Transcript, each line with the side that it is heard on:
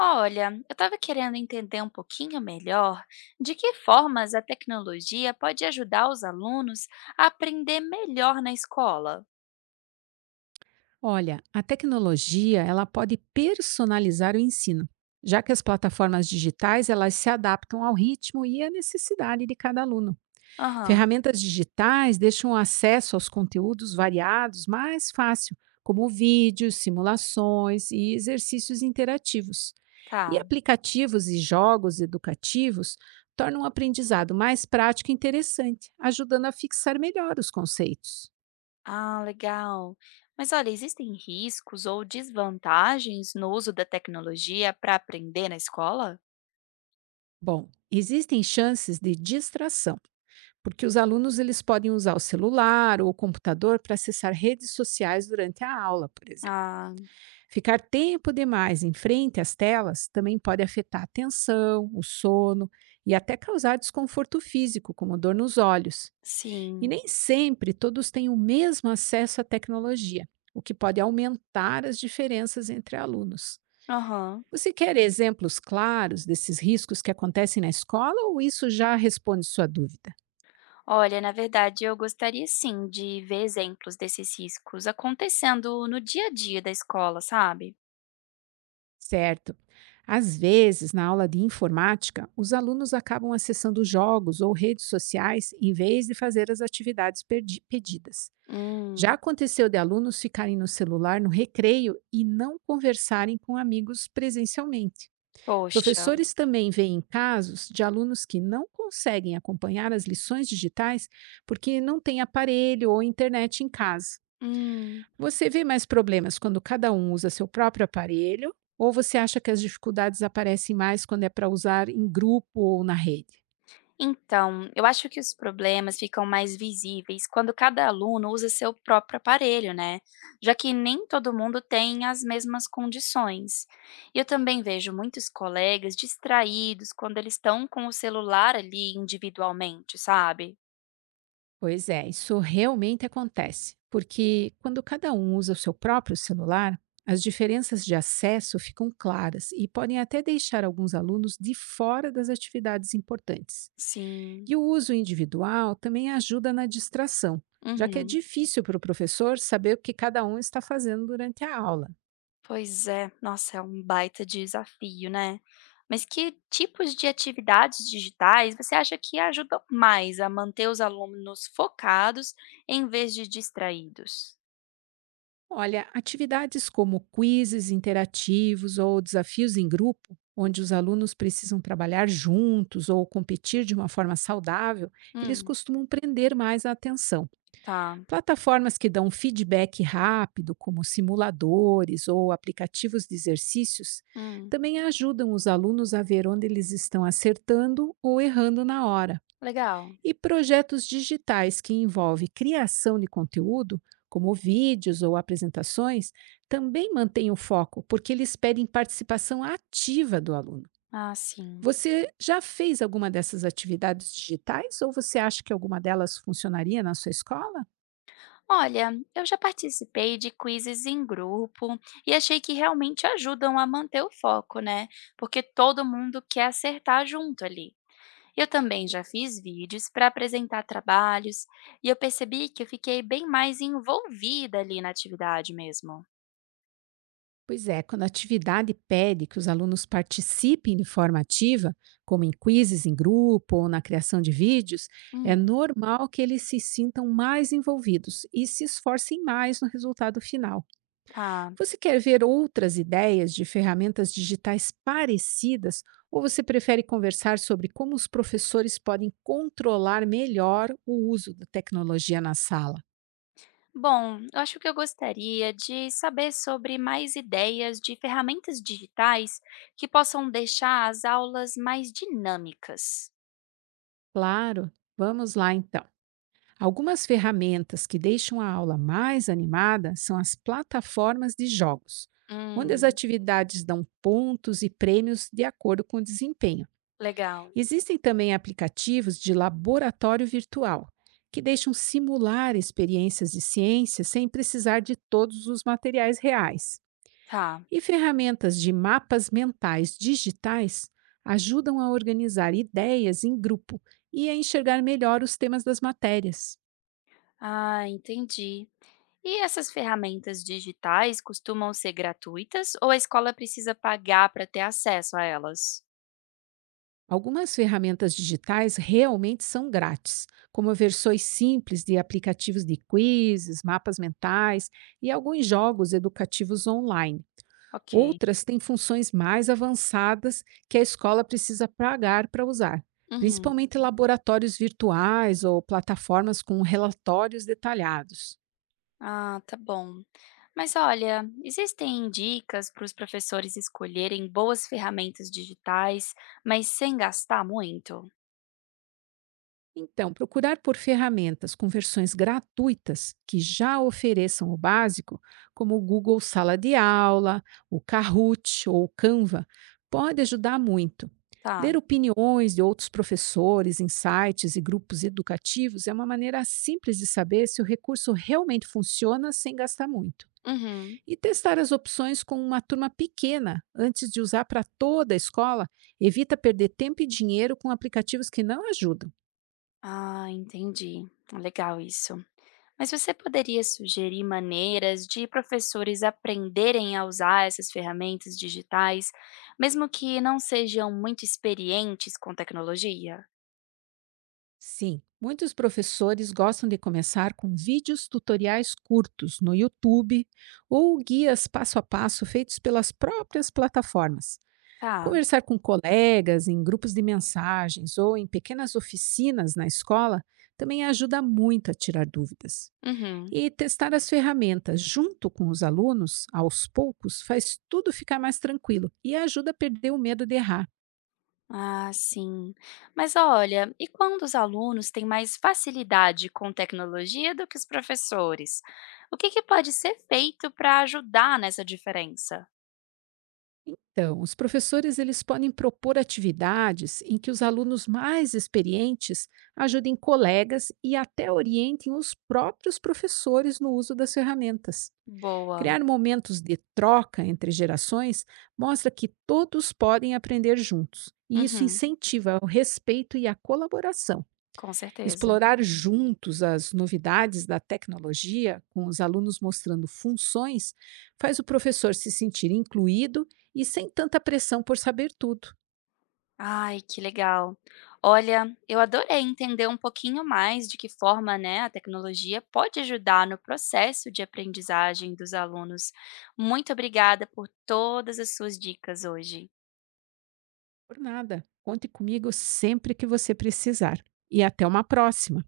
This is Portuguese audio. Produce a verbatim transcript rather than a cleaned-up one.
left: Olha, eu estava querendo entender um pouquinho melhor de que formas a tecnologia pode ajudar os alunos a aprender melhor na escola.
right: Olha, a tecnologia ela pode personalizar o ensino, já que as plataformas digitais elas se adaptam ao ritmo e à necessidade de cada aluno.
left: Aham,
right: Ferramentas digitais deixam o acesso aos conteúdos variados mais fácil, como vídeos, simulações e exercícios interativos. E
left: tá.
right: aplicativos e jogos educativos tornam o aprendizado mais prático e interessante, ajudando a fixar melhor os conceitos.
left: Ah, legal. Mas olha, existem riscos ou desvantagens no uso da tecnologia para aprender na escola?
right: Bom, existem chances de distração porque os alunos eles podem usar o celular ou o computador para acessar redes sociais durante a aula, por exemplo.
left: Ah,
right: Ficar tempo demais em frente às telas também pode afetar a atenção, o sono e até causar desconforto físico, como dor nos olhos. E
left: sim.
right: nem sempre todos têm o mesmo acesso à tecnologia, o que pode aumentar as diferenças entre alunos.
left: Aham.
right: Você quer exemplos claros desses riscos que acontecem na escola ou isso já responde sua dúvida?
left: Olha, na verdade, eu gostaria sim de ver exemplos desses riscos acontecendo no dia a dia da escola, sabe?
right: Certo. Às vezes, na aula de informática, os alunos acabam acessando jogos ou redes sociais em vez de fazer as atividades perdi- pedidas. Já
left: Hum,
right: aconteceu de alunos ficarem no celular no recreio e não conversarem com amigos presencialmente.
left: poxa.
right: Professores também veem casos de alunos que não conseguem acompanhar as lições digitais porque não têm aparelho ou internet em casa.
left: Hum.
right: Você vê mais problemas quando cada um usa seu próprio aparelho ou você acha que as dificuldades aparecem mais quando é para usar em grupo ou na rede?
left: Então, eu acho que os problemas ficam mais visíveis quando cada aluno usa seu próprio aparelho, né? Já que nem todo mundo tem as mesmas condições. E Eu também vejo muitos colegas distraídos quando eles estão com o celular ali individualmente, sabe?
right: Pois é, isso realmente acontece, porque quando cada um usa o seu próprio celular, as diferenças de acesso ficam claras e podem até deixar alguns alunos de fora das atividades importantes.
left: Sim.
right: E o uso individual também ajuda na distração, já que é
left: Uhum.
right: difícil para o professor saber o que cada um está fazendo durante a aula.
left: Pois é, nossa, é um baita desafio, né. Mas que tipos de atividades digitais você acha que ajudam mais a manter os alunos focados em vez de distraídos?
right: Olha, atividades como quizzes interativos ou desafios em grupo, onde os alunos precisam trabalhar juntos ou competir de uma forma saudável, eles
left: Hum,
right: costumam prender mais a atenção.
left: tá.
right: Plataformas que dão feedback rápido, como simuladores ou aplicativos de exercícios,
left: Hum,
right: também ajudam os alunos a ver onde eles estão acertando ou errando na hora.
left: legal.
right: E projetos digitais que envolvem criação de conteúdo, como vídeos ou apresentações, também mantêm o foco, porque eles pedem participação ativa do aluno.
left: Ah, sim.
right: Você já fez alguma dessas atividades digitais ou você acha que alguma delas funcionaria na sua escola?
left: Olha, eu já participei de quizzes em grupo e achei que realmente ajudam a manter o foco, né, porque todo mundo quer acertar junto ali. Eu também já fiz vídeos para apresentar trabalhos e eu percebi que eu fiquei bem mais envolvida ali na atividade mesmo.
right: Pois é, quando a atividade pede que os alunos participem de forma ativa, como em quizzes em grupo ou na criação de vídeos, é
left: Hum,
right: normal que eles se sintam mais envolvidos e se esforcem mais no resultado final.
left: Tá.
right: Você quer ver outras ideias de ferramentas digitais parecidas ou você prefere conversar sobre como os professores podem controlar melhor o uso da tecnologia na sala?
left: Bom, eu acho que eu gostaria de saber sobre mais ideias de ferramentas digitais que possam deixar as aulas mais dinâmicas.
right: Claro, vamos lá então. Algumas ferramentas que deixam a aula mais animada são as plataformas de jogos, onde as
left: Hum,
right: atividades dão pontos e prêmios de acordo com o desempenho.
left: legal.
right: Existem também aplicativos de laboratório virtual, que deixam simular experiências de ciência sem precisar de todos os materiais reais.
left: Tá.
right: E ferramentas de mapas mentais digitais ajudam a organizar ideias em grupo e a enxergar melhor os temas das matérias.
left: Ah, entendi. E essas ferramentas digitais costumam ser gratuitas ou a escola precisa pagar para ter acesso a elas?
right: Algumas ferramentas digitais realmente são grátis, como versões simples de aplicativos de quizzes, mapas mentais e alguns jogos educativos online.
left: Ok.
right: Outras têm funções mais avançadas que a escola precisa pagar para usar,
left: Uhum.
right: principalmente laboratórios virtuais ou plataformas com relatórios detalhados.
left: Ah, tá bom. Mas olha, existem dicas para os professores escolherem boas ferramentas digitais, mas sem gastar muito?
right: Então, procurar por ferramentas com versões gratuitas que já ofereçam o básico, como o Google Sala de Aula, o Kahoot ou o Canva, pode ajudar muito.
left: Tá.
right: Ler opiniões de outros professores em sites e grupos educativos é uma maneira simples de saber se o recurso realmente funciona sem gastar muito.
left: Uhum.
right: E testar as opções com uma turma pequena antes de usar para toda a escola evita perder tempo e dinheiro com aplicativos que não ajudam.
left: Ah, entendi. Legal isso. Mas você poderia sugerir maneiras de professores aprenderem a usar essas ferramentas digitais, mesmo que não sejam muito experientes com tecnologia?
right: Sim, muitos professores gostam de começar com vídeos tutoriais curtos no YouTube ou guias passo a passo feitos pelas próprias plataformas.
left: Tá.
right: Conversar com colegas em grupos de mensagens ou em pequenas oficinas na escola também ajuda muito a tirar dúvidas.
left: Uhum.
right: E testar as ferramentas junto com os alunos, aos poucos, faz tudo ficar mais tranquilo e ajuda a perder o medo de errar.
left: Ah, sim. Mas olha, e quando os alunos têm mais facilidade com tecnologia do que os professores? O que que pode ser feito para ajudar nessa diferença?
right: Então, os professores eles podem propor atividades em que os alunos mais experientes ajudem colegas e até orientem os próprios professores no uso das ferramentas.
left: Boa.
right: Criar momentos de troca entre gerações mostra que todos podem aprender juntos, e isso
left: Uhum,
right: incentiva o respeito e a colaboração.
left: com certeza.
right: Explorar juntos as novidades da tecnologia, com os alunos mostrando funções, faz o professor se sentir incluído e sem tanta pressão por saber tudo.
left: Ai, que legal. Olha, eu adorei entender um pouquinho mais de que forma, né, a tecnologia pode ajudar no processo de aprendizagem dos alunos. Muito obrigada por todas as suas dicas hoje.
right: Por nada. Conte comigo sempre que você precisar. E até uma próxima!